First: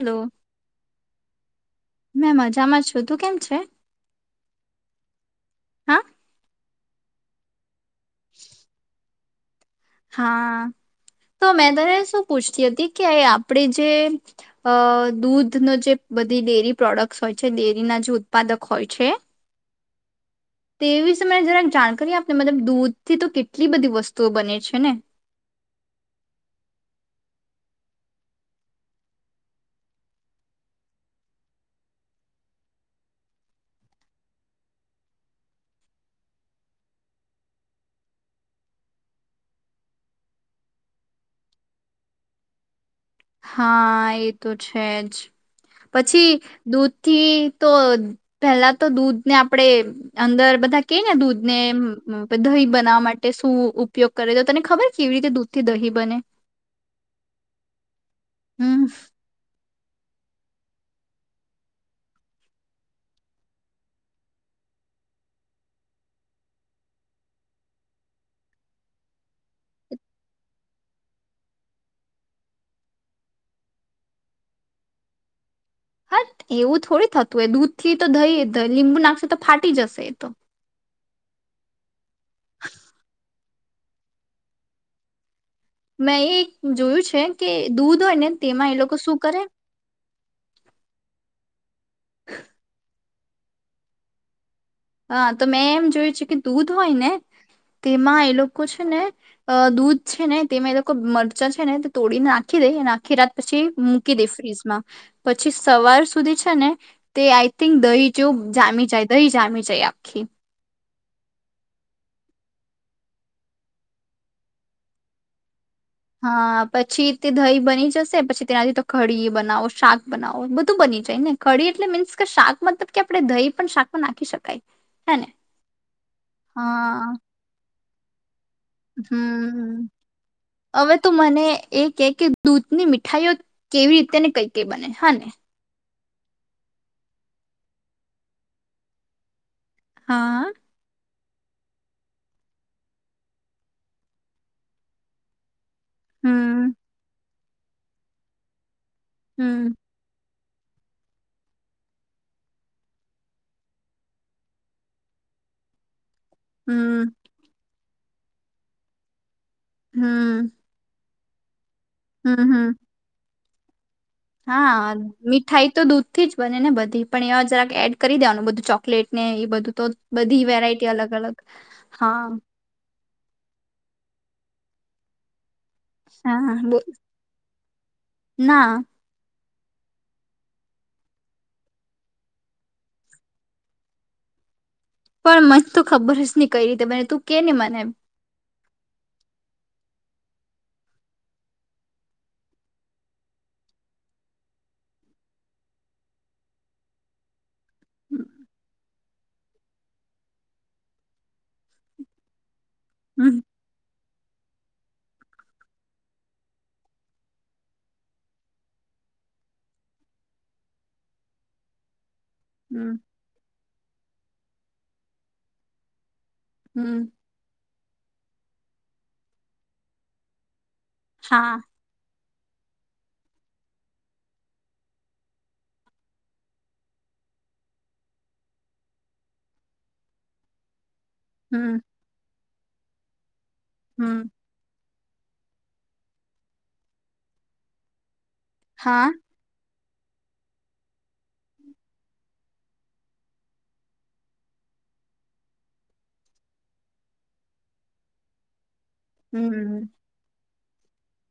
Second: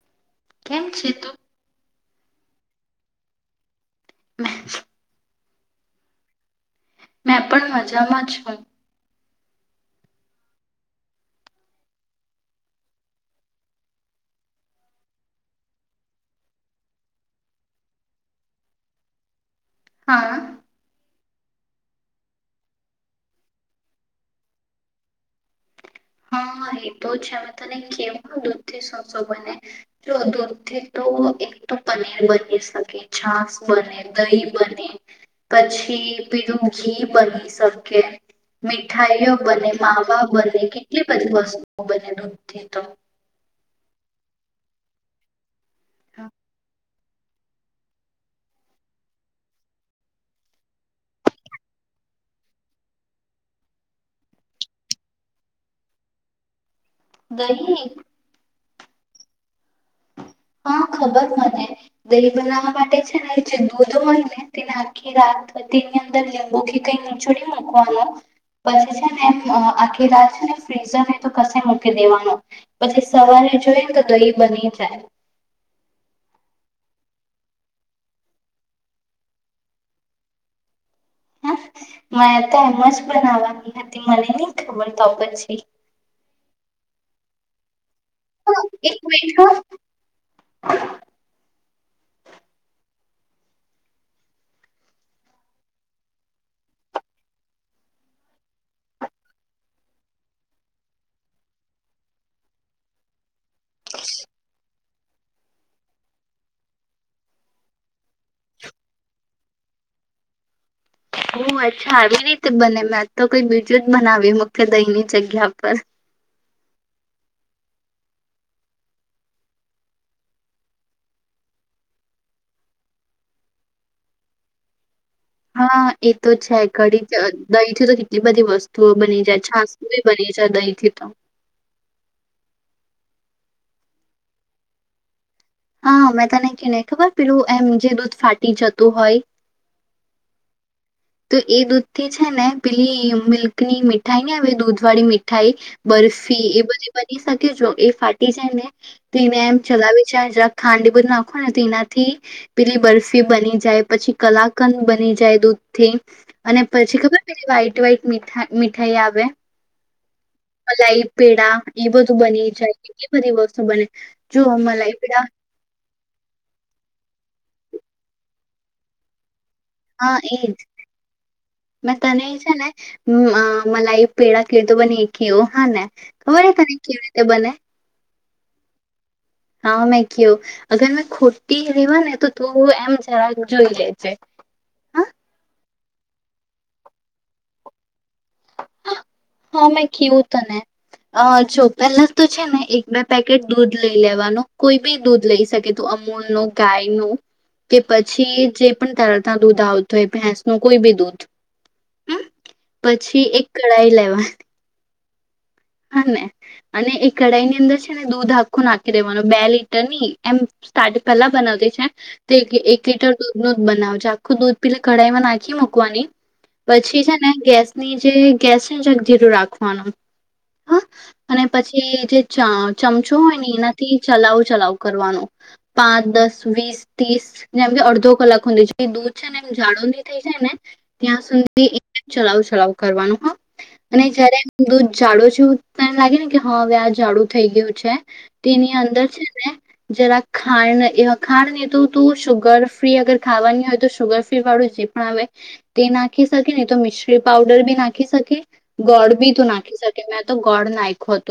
Hello કેમ છે તું મેં મજામાં છું તું કેમ છે. મે હા. મેં પણ મજા જમા છો. હા તો મેં તને શું પૂછતી હતી કે આપણે જે અ દૂધ ન જે બધી ડેરી પ્રોડક્ટ હોય છે ડેરીના જે ઉત્પાદક હોય છે. હા. એ વિશે મને જરા જાણકાર આપને મતલબ દૂધ થી તો કેટલી બધી વસ્તુઓ બને છે ને. હા એ તો છે તને કેવાો દૂધ થી સોસો બને જો દૂધ થી તો એક તો પનીર બની શકે છાસ બને દહી બને પછી બીલું ઘી બની શકે મીઠાઈઓ બને માવા બને કે એટલી બધી વસ્તુઓ બને દૂધ થી તો. હા એ તો છે જ. પછી દૂધ થી તો પેલા તો દૂધને આપણે અંદર બધા ક ને દૂધ ને દહી બનાવવા માટે શું ઉપયોગ કરે તો તને ખબર કેવી રીતે દૂધ થી દહીં બને. દહી. હમ્મ, હા ખબર મને દહી બનાવવા માટે છે ને જે દૂધ હોય ને તેને આખી રાત તેની અંદર લીંબુથી કઈ નીચળ મૂકવાનું પછી છે ને એમ આખી રાત છે ને ફ્રીઝરને તો કશે મૂકી દેવાનું પછી સવારે જોઈ ને તો દહી બની જાય. હત એવું થોડી થતું હોય દૂધ થી તો થઈ લીંબુ નાખશે તો ફાટી જશે એ તો. હા મને તો એમ જ બનાવાની હતી મને નહ ખબર તો પછી. મેં એ જોયું છે કે દૂધ હા, તેમાં એ લોકો એક શું કરે. મિનિટ હા તો મેં એમ જોયું છે કે દૂધ હોય ને તેમાં એ લોકો છે ને દૂધ છે ને તેમાં એ લોકો મરચાં છે ને તે તોડીને નાખી દે અને આખી રાત પછી મૂકી દે ફ્રીઝમાં પછી સવાર સુધી છે ને તે આઈ થિંક દહી જેવ જામી જાય દહી જામી જાય જય આખી ઓહ અચ્છા આવી રીતે બને મેં તો કઈ બીજું જ બનાવી મખન દહીની જગ્યા પર હા પછી તે દહી બની જશે પછી તેનાથી તો ખડી બનાવો શાક બનાવો બધું બની જાય ને ખડી એટલે મીન્સ કે શાક મતલબ કે આપડે દહી પણ શાકમાં નાખી શકાય હે ને હા એ તો છે ઘડી હા જ દહીથી તો તી એટલી બધી વસ હમ અવે તો મને એ કે કે દૂધની મીઠાઈઓ કેવી રીતે ને કઈ કઈ બને હ ને હા મેં તને કયુ ને ખબર પેલું એમ જે દૂધ ફાટી જતું હોય હા તો એ દૂધ થી છે ને પેલી મિલ્કની મીઠાઈ ને આવે દૂધ વાળી મીઠાઈ બરફી એ હમ બધી બની શકે કે જો એ ફાટી જાય ને તો એને એમ હમ ચલાવે છેજ ખાંડ એ બધી નાખો ને તો ઇનાથી પેલી બરફી બની જાય પછી કલાકંદ બની જાય દૂધ થી અને પછી હમ ખબર પેલી વાઈટ વાઈટ મીઠા મીઠાઈ આવે હમ મલાઈ પેડા એ બધું બની હમ જાય હમ કેટલી બધી વસ્તુ સ્તુ બને જો હા મલાઈ પેડા મીઠાઈ તો દૂધ થી જ બને ને બધી પણ એવા જ રાખ એડ કરી દેવાનું બધું ચોકલેટ ને એ બધું તો તો હા બધી એજ વેરાયટી અલગ અલગ હા હમ આ મલાઈ પેડા કેવી રીતે બને ઈ ક્યોં હા ને ખબર એ હા તને બોલ કેવી રીતે બને ના હા મેં ક્યું અગર મેં ખોટી રેવા ને તો તુ એમ જરા જોઈ લેજે હા પણ મન તો ખબર જ નહી કઈ રીતે બને તું કે ને મને એમ હા મેં કીવું તને અ જો પેલા તો છે ને એક બે પેકેટ દૂધ લઈ લેવાનો કોઈ બી દૂધ લઈ શકે તો અમૂલ નો ગાયનું કે પછી જે પણ તારાતા દૂધ આવતું હોય ભેંસનું કોઈ બી દૂધ હમ પછી હમ એક કડાઈ લેવા હ હ ને અને એ કઢાઈ ની અંદર છે ને દૂધ આખું નાખી દેવાનો બે લીટર ની એમ સ્ટાર્ટ પેલા બનાવતી છે તે એક એક હમ લીટર દૂધ નો બનાવજે આખું દૂધ પીલે કઢાઈમાં નાખી મૂકવાની પછી હમ છે ને ગેસની જે કે છે જગ ધીરું રાખવાનું. હા અને હા પછી જે ચ ચમચો હોય ને એનાથી ચલાવ ચલાવ કરવાનો. પાંચ, દસ, વીસ, તીસ, જેમ કે અડધો કલાક હુંધી જે દૂધ છે ને એમ જાડુ ની થઈ જાય ને ત્યાં સુધી હમ ચલાવ ચલાવ કરવાનું હહ અને હમ જયારે દૂધ જાડો જો તને એમ લાગે ને કે હવે આ જાડુ થઈ ગયું છે તેની હા અંદર છે ને જરા ખાણ ખાણ નહી તું તું શુગર ફ્રી અગર ખાવાની હોય તો શુગર ફ્રી વાળું જે પણ આવે તે નાખી શકે નહી તો મિશ્રી પાવડર બી નાખી શકે. ગોળ બી તું નાખી હમ શકે મેં તો ગોળ નાઈખો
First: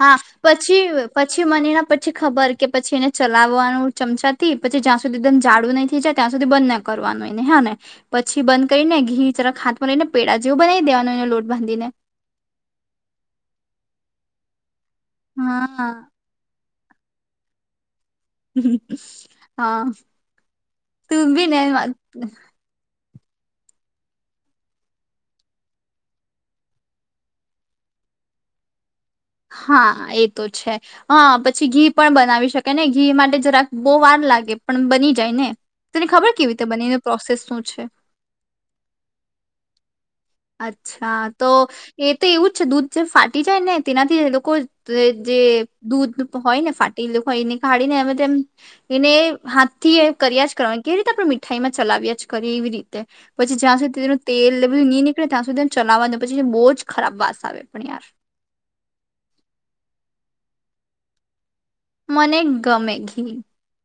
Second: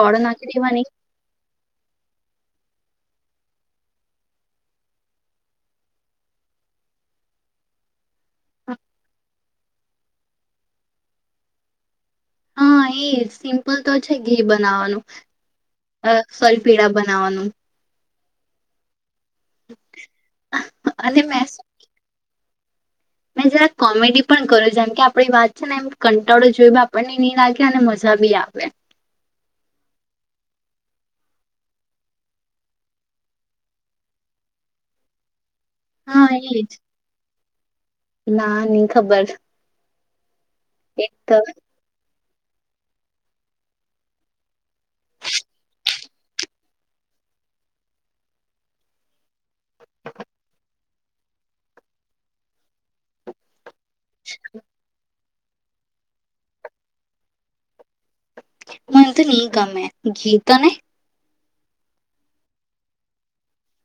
હા પછી પછી મને એના પછી ખબર કે પછી એને ચ લાવવાનું ચમચાથી પછી જ્યાં સુધી એકદમ જાડુ નઈ થઈ જાય ત્યાં સુધી બંધ ન કરવાનું એને હ ને પછી બંધ કરીને ઘી જરાક હાથમાં લઈને પેડા જેવું બનાઈ દેવાનું એનો લોટ બાંધીને હા એજ સિમ્પલ તો છે ઘી બનાવવાનું હા સોરી પેડા બનાવાનું હમ હા અને તું મેં બી ને મેં જરા કોમેડી પણ કર્યું જેમ કે આપણી વાત છે ને એમ કંટાળો જોઈ આપણને નહી લાગે અને મજા બી આવે હા એ તો છે હા પછી ઘી પણ બનાવી શકે ને ઘી માટે જરાક બહુ વાર લાગે પણ બની જાય ને તને હા ખબર કેવી રીતે એજ. બને એની પ્રોસેસ શું છે ના ની ખબર અચ્છા તો એ તે એવું જ છે દૂધ જે ફાટી જાય ને તેનાથી લોકો જે દૂધ હોય ને ફાટેલુ હોય ને ગાડીને અને તો એમ એને હાથ થી કર્યા જ કરવાનું કેવી રીતે આપણે મીઠાઈ માં ચલાવ્યા જ કરીએ એવી રીતે પછી જ્યાં સુધી તેનું તેલને બધું [inaudible] ત્યાં સુધી એને ચલાવા દો પછી બોજ ખરાબ વાસ આવે. પણ યાર મન તો ની ગમે ઘી તને? મને ગમે ઘી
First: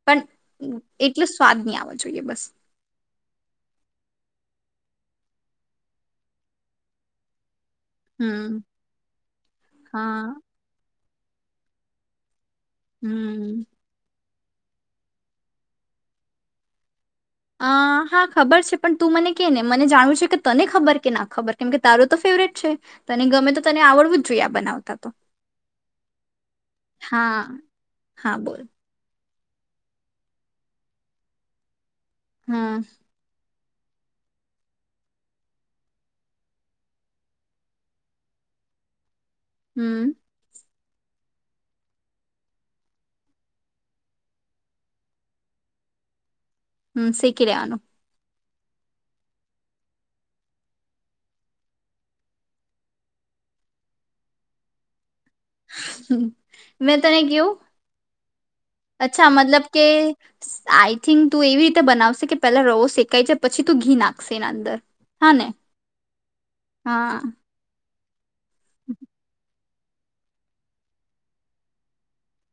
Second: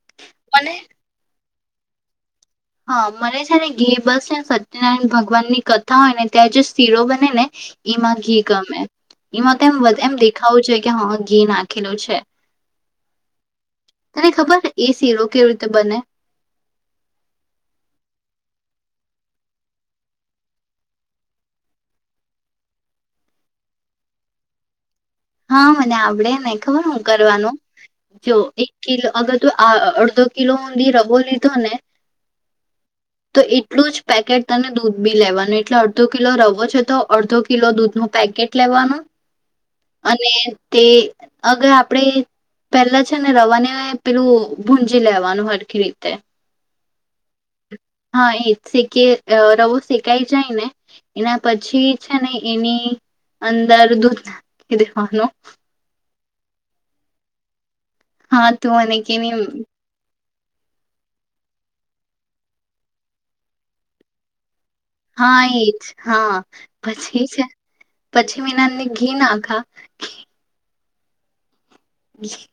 પણ મને એટલું સ્વાદ ની આવો જોઈએ બસ હા મને છે ને ઘી બસ સત્યનારાયણ ભગવાનની કથા હોય ને ત્યાં જે શિરો બને ને એમાં ઘી હમ ગમે. એમાં તો એમ એમ હા દેખાવું જોઈએ કે હહ ઘી નાખેલું છે. હમ્મ, તને ખબર છે. એ શિરો કેવી રીતે બને અ હા ખબર છે. પણ તું મને કે ને મને જાણવું છે કે તને ખબર કે ના ખબર કેમ કે તારું તો ફેવરેટ છે. તને ગમે તો તને આવડવું જ જોઈએ. આ બનાવતા તો હા મને આપડે ને ખબર હું હા કરવાનું જો હા બોલ એક કિલો અગર તો આ અડધો કિલો મેં રવો લીધોને હમ તો એટલું જ પેકેટ તને દૂધ બી લેવાનું એટલે અડધો કિલો રવો છે તો અડધો કિલો દૂધનુ પેકેટ લેવાનું હમ અને તે અગર આપણેે પહેલા છે ને રવાની પેલું ભુંજી લેવાનું હરખી રીતે. હમ શેકી લેવાનું. હ એ શેકી અ રવો શેકાઈ જાય ને એના પછી છે ને એની અંદર દૂધ એ હનુંું [unintelligible] મેં તને કેવું. હા તું મને કેવીમ. આઈથિંક તું એવી રીતે બનાવશે કે પેલા રવો શેકાય જાય પછી તું ઘી નાખશે એના અંદર. હા એજ, હા, હા પછી છે પછી વિનાને ઘી નાખા. ઘી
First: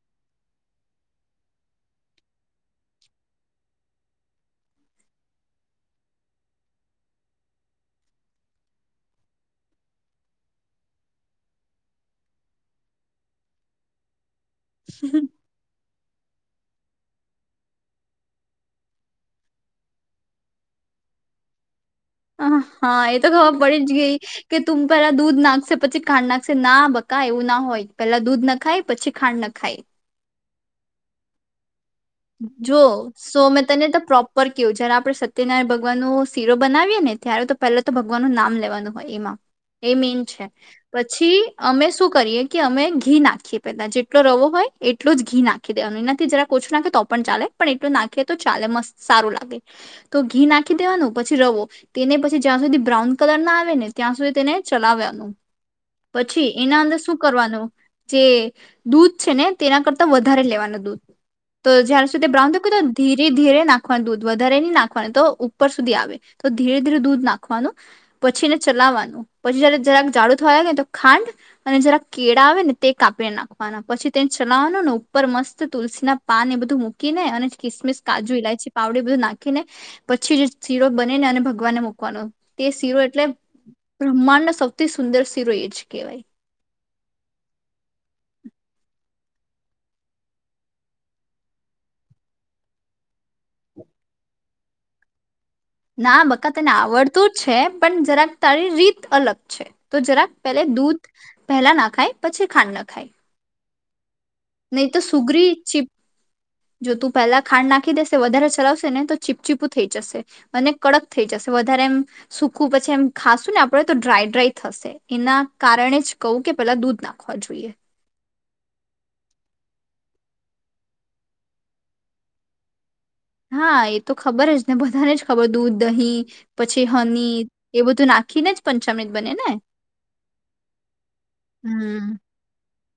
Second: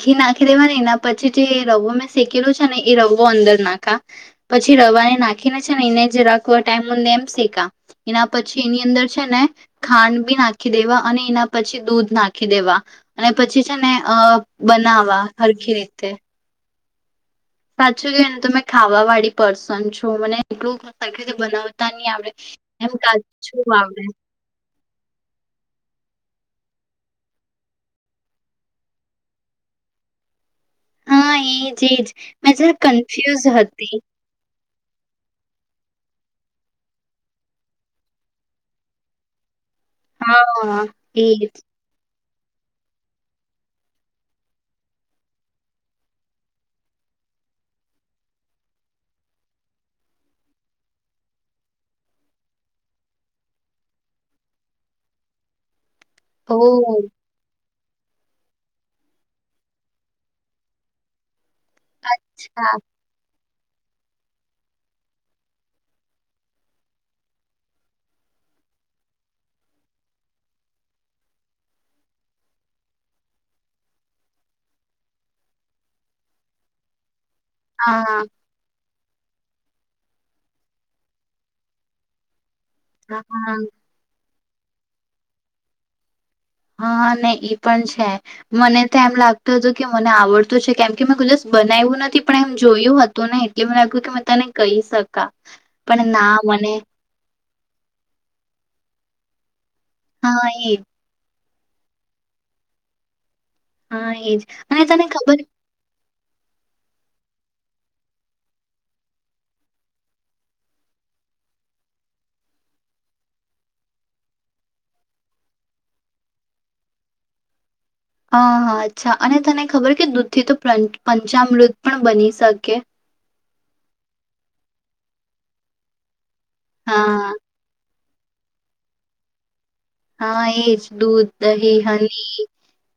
ઘી નાખી દેવા ને એના પછી જે રવો મેં શેકેલું છે ને એ રવો અંદર નાખા, પછી રવાને નાખીને છે ને એને જે રાખવા ટાઈમે એમ શેકા, એના પછી એની અંદર છે ને, ખાંડ બી નાખી દેવા અને એના પછી દૂધ નાખી દેવા. અને પછી છે ને અ બનાવા હરખી રીતે. સાચું કેન તે મે ખાવા વાળી પર્સન છુ મને એટલું સારી રીતે બનાવ અ હા એ તો ખબર પડી જ આવડે ગઈ, કે તું પેલા દૂધ નાખશે પછી ખાંડ નાખ ના બકા એવું ના હોય પેલા દૂધ નખાય પછી ખાંડ નખાય. હા એ જોઓ સો મેં તને હતી તો પ્રોપર કેયુ છે જેનાપ આપણે સત્યનારાયણ ભગવાનનો શીરો બનાવીએ ને ત્યારે તો પહેલા તો ભગવાનનું નામ લેવાનું હોય એમાં. એ મીન છે, હા પછી એજ અમે શું કરીએ. કે અમે ઘી નાખીએ પેલા જેટલો રવો હોય એટલો જ ઘી નાખી દેવાનું એનાથી જરા ઓછો નાખે તો પણ ચાલે પણ એટલું નાખીએ તો ચાલે મસ્ત સારું લાગે, તો ઘી નાખી દેવાનું પછી રવો, તેને પછી જ્યાં સુધી બ્રાઉન કલર ના આવે ને ત્યાં સુધી તેને ચલાવ્યા પછી ઓ એના અંદર શું કરવાનું. જે દૂધ છે ને તેના કરતા વધારે લેવાના દૂધ. તો જ્યાર સુધી બ્રાઉન થાતો અચ્છા ધીરે ધીરે નાખવાનું દૂધ વધારે નહી નાખવાનું તો ઉપર સુધી આવે, તો ધીરે ધીરે દૂધ નાખવાનું, પછી એને ચલાવવાનું પછી જયારે જરાક જાડું થવા આવે ને તો ખાંડ, અને જરા કેળા આવે ને તે કાપીને નાખવાના પછી તેને છનાવવાનું ને ઉપર મસ્ત તુલસીના પાન એ બધું મૂકી ને અને કિસમિસ હા કાજુ ઇલાયચી પાવડી બધું નાખીને, પછી જ શીરો બની ને અને ભગવાનને મૂકવાનો. તે શીરો એટલે હા બ્રહ્માંડ ન સૌથી સુંદર શીરો એ જ કહેવાય. હા ને ઈ પણ છે, મને તો એમ લાગતું હતું કે મને આવડતું છે, કેમ કે મેં ખુદ જ બનાવ્યું નથી પણ એમ જોયું હતું ને એટલે મને લાગ્યું કે મેં તને કહી શકાય. ના બકા તને આવડતો જ છે પણ જરાક તારી રીત અલંગ. છે. તો જરાક હા પેલે એજ દૂધ પહેલા નાખાય પછી ખાંડ નાખાય. હા. અને નહી તો તને ખબર સુગરી ચીપ જો તું પહેલા ખાંડ નાખી દેશે વધારે ચલાવશે ને તો ચીપચીપું થઈ જશે અને કડક થઈ જશે વધારે એમ સૂકું પછી એમ ખાશું ને આપણે તો ડ્રાય ડ્રાય થશે એના કારણે જ કહું કે પેલા દૂધ નાખવા જોઈએ. હ હા અચ્છા અને તને ખબર કે દૂધ થી તો પંચામૃત પણ બની શકે હા એ તો ખબર જ ને બધાને જ ખબર દૂધ દહીં પછી હા હની એ બધું નાખીએ. આખીને જ પંચામૃત બને ને હા એજ દૂધ દહી હમ હની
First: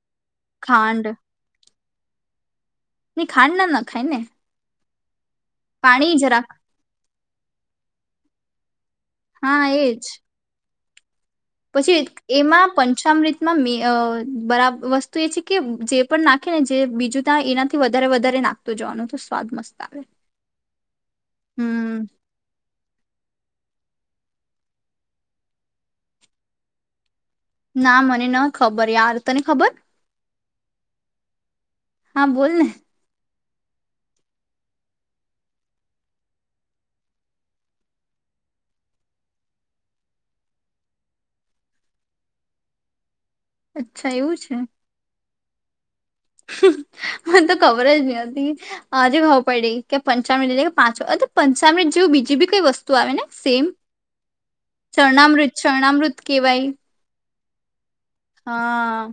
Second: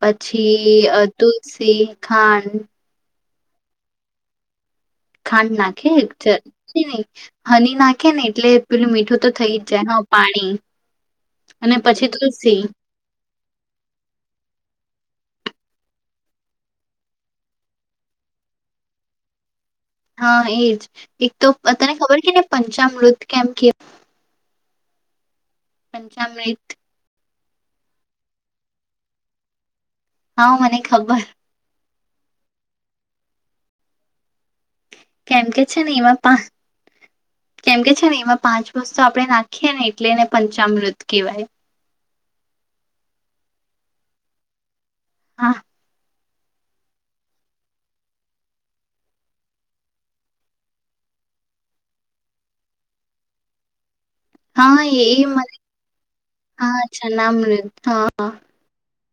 પછી ખાંડ તુલસી ખાંડ ખાંડ ના નખાય ને ખાંડ નાખે પાણી જરા ન હની નાખે ને એટલે. પેલું મીઠું તો થઈ હા જ જાય એજ પાણી અને પછી તુલસી એમાં પંચામૃત રીત માં મે બરાબર વસ્તુ તો એ છે. કે જે પણ નાખે ને જે બીજું ત્યા એનાથી વધારે વધારે નાખતુ જવાનું તો સ્વાદ મસ્ત આવે હા એજ એક તો તને હમ ખબર છે. ને પંચામૃત કેમ કે પંચાામૃત ના મને ન ખબર યાર તને ખબર હા મને ખબર, હા. બોલ ને કેમ કે છે. ને એમાં પાંચ કેમ કે છે. ને એમાં પાંચ વસ્તુ આપણે નાખીએ ને એટલે એને પંચામૃત કેહેવાય. અચ્છા એવું છે. હા. મને તો ખબર જ ન હતી આજે ખબર પડી કે પંચામૃત એટલે કે પાંચ પંચામૃત જેવું બીજી બી કઈ વસ્તુ આવે ને સેમ હા એ ચરણામૃત મને ચરણામૃત કેવાય હા્ છા નામ મને હા. હા.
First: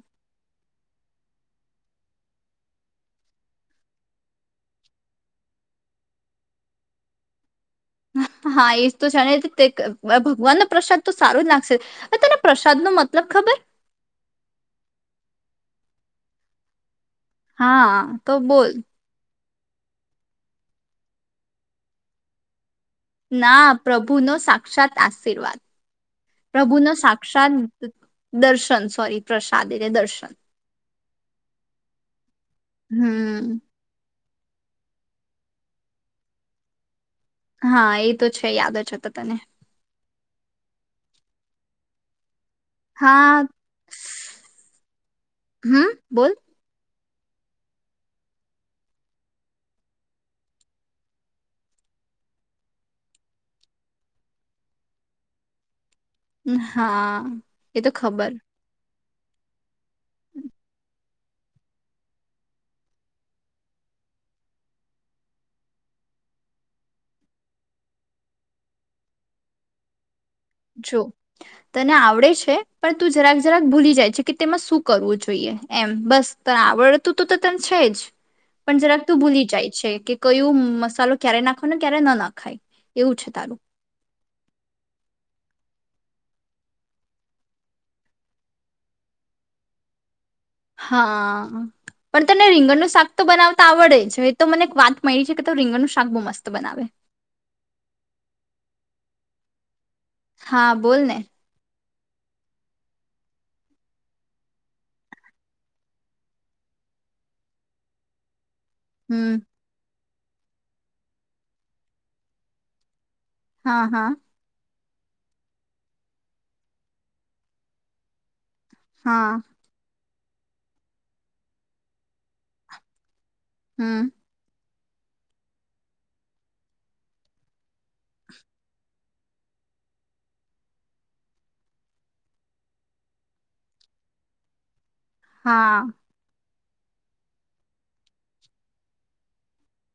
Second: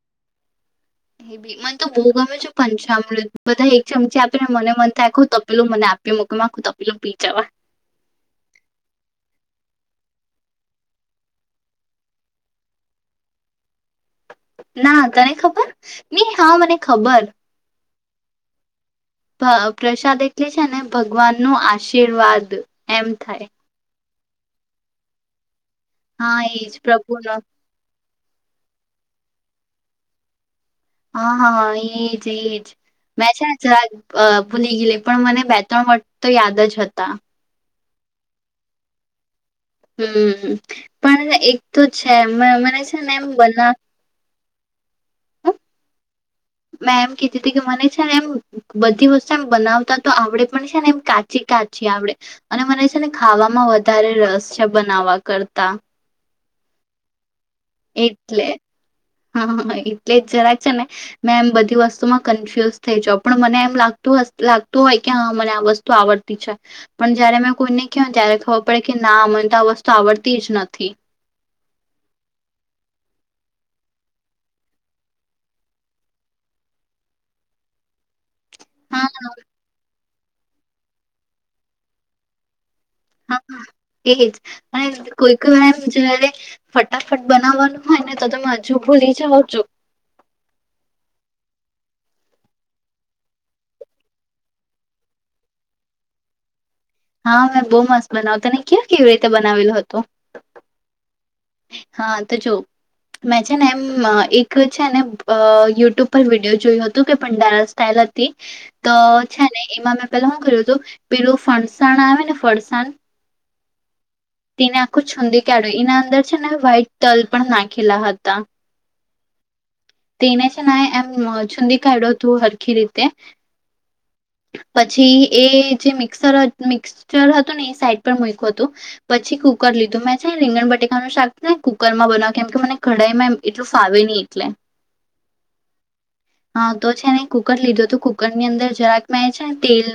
મને તો બહુ ગમે છે. પંચામૃત બધા એક ચમચી આપીને મને મન થાય આખું તપેલું મને આપી મ કે આખું તપેલું પી જવાય. હા એજ તો જાણે ભગવાન નો પ્રસાદ તો સારો જ લાગશે તને પ્રસાદ નો મતલબ ખબર ના તને ખબર નઈ હા મને ખબર હા. તો બોલ પ્રસાદ એટલે છે ને ભગવાન નું આશીર્વાદ એમ થાય ના પ્રભુ. ભૂનોો સાક્ષાત આશીર્વાદ. હા પ્રભુ એજ ન પ્રભુનો સાક્ષાત. દર્શન સોરી પ્રસાદ એટલે દર્શન. હા હા એજ એજ મે છે. હમ અ ભૂલી ગયલી પણ મને બે ત્રણ વર્ખ તો યાદ જ હતા. હા એ તો છે યાદ જ હતા તને. હમ પણ એક તો છે. અ મને છે ને એમ હા બના. હું હમ બોલ. મેં એમ કીધી તું કે મને છે ને એમ બધી વસ્તુ એમ બનાવતા તો આવડે પણ છે ને એમ કાચી કાચી આવડે અને મને છે ને ખાવામાં વધારે રસ છે બનાવવા કરતા. હા. એ તો ખબર. એટલે હા હા એ. લલેજ જ રા છે ને. મેં એમ બધી વસ્તુમાં કન્ફ્યુઝ થઈ જ પણ મને એમ લાગતું લાગતું હોય કે હા મને આ વસ્તુ આવડતી છે પણ જયારે મેં કોઈને કહ ત્યારે ખબર પડે કે ના મને તો આ વસ્તુ આવડતી. જ નથી જો તને આવડે છે. પણ તું જરાક જરાક ભૂલી જાય છે કે તેમાં શું કરવું જોઈએ એમ બસ ત આવડતું તો ત છે જ. પણ જરાક હા તું ભૂલી જાય છે કે. કયું મસાલો ક્યારે નાખો ને ક્યારે ન નાખાય. એવું છે હા તારું. હા, એજ અને કોઈઈ વારમ જયારે ફટાફટ બનાવવાનું હોય ને તો તમે હજુ ભૂલી જાઓ છો. હા પણ તને રીંગણનું શાક તો બનાવતા આવડે છે એ તો મને વાત મળી છે કે તો રીંગણનું શાક બહુ મસ્ત બનાવે. હા મેં બહુ મસ્ત બનાવતાને ક્યાં કેવી રીતે બનાવેલું હતું. હા બોલ ને. હા તો જો મેં છે ને એમ એક છે ને યુટ્યુબ પર વિડીિયો જોયું હતું કે ભ ડાર સ્ટઇલ હતી. તો હમ છે ને એમાં મે. પેલા શું કર્યું હતું પેલું ફણસાણ આવે ને ફરસાણ. હા હા. ને આખ છંદી કો ના અંદર. છે ને વ્હાઈટ તલ પણ નાખેલા હતા. હા. તેને છે એમ છુંદીી કાઢો તું હરખી રીતે. હમ. પછી એ જે મિક્સર મિક્સચર હતું ને એ સાઈડ પર મક્યું હતું પછી કુકર લીધું મેં છે રીંગણ બટેકાનુંું શાકને કુકરમાં બનાવ કેમ કે મને કડાઈમાં એટલું ફાવે નહી એટલે. હા. હા તો છે ને કુકર લીધું હતું કુકર ની અંદર જરા. મેજા તેલ.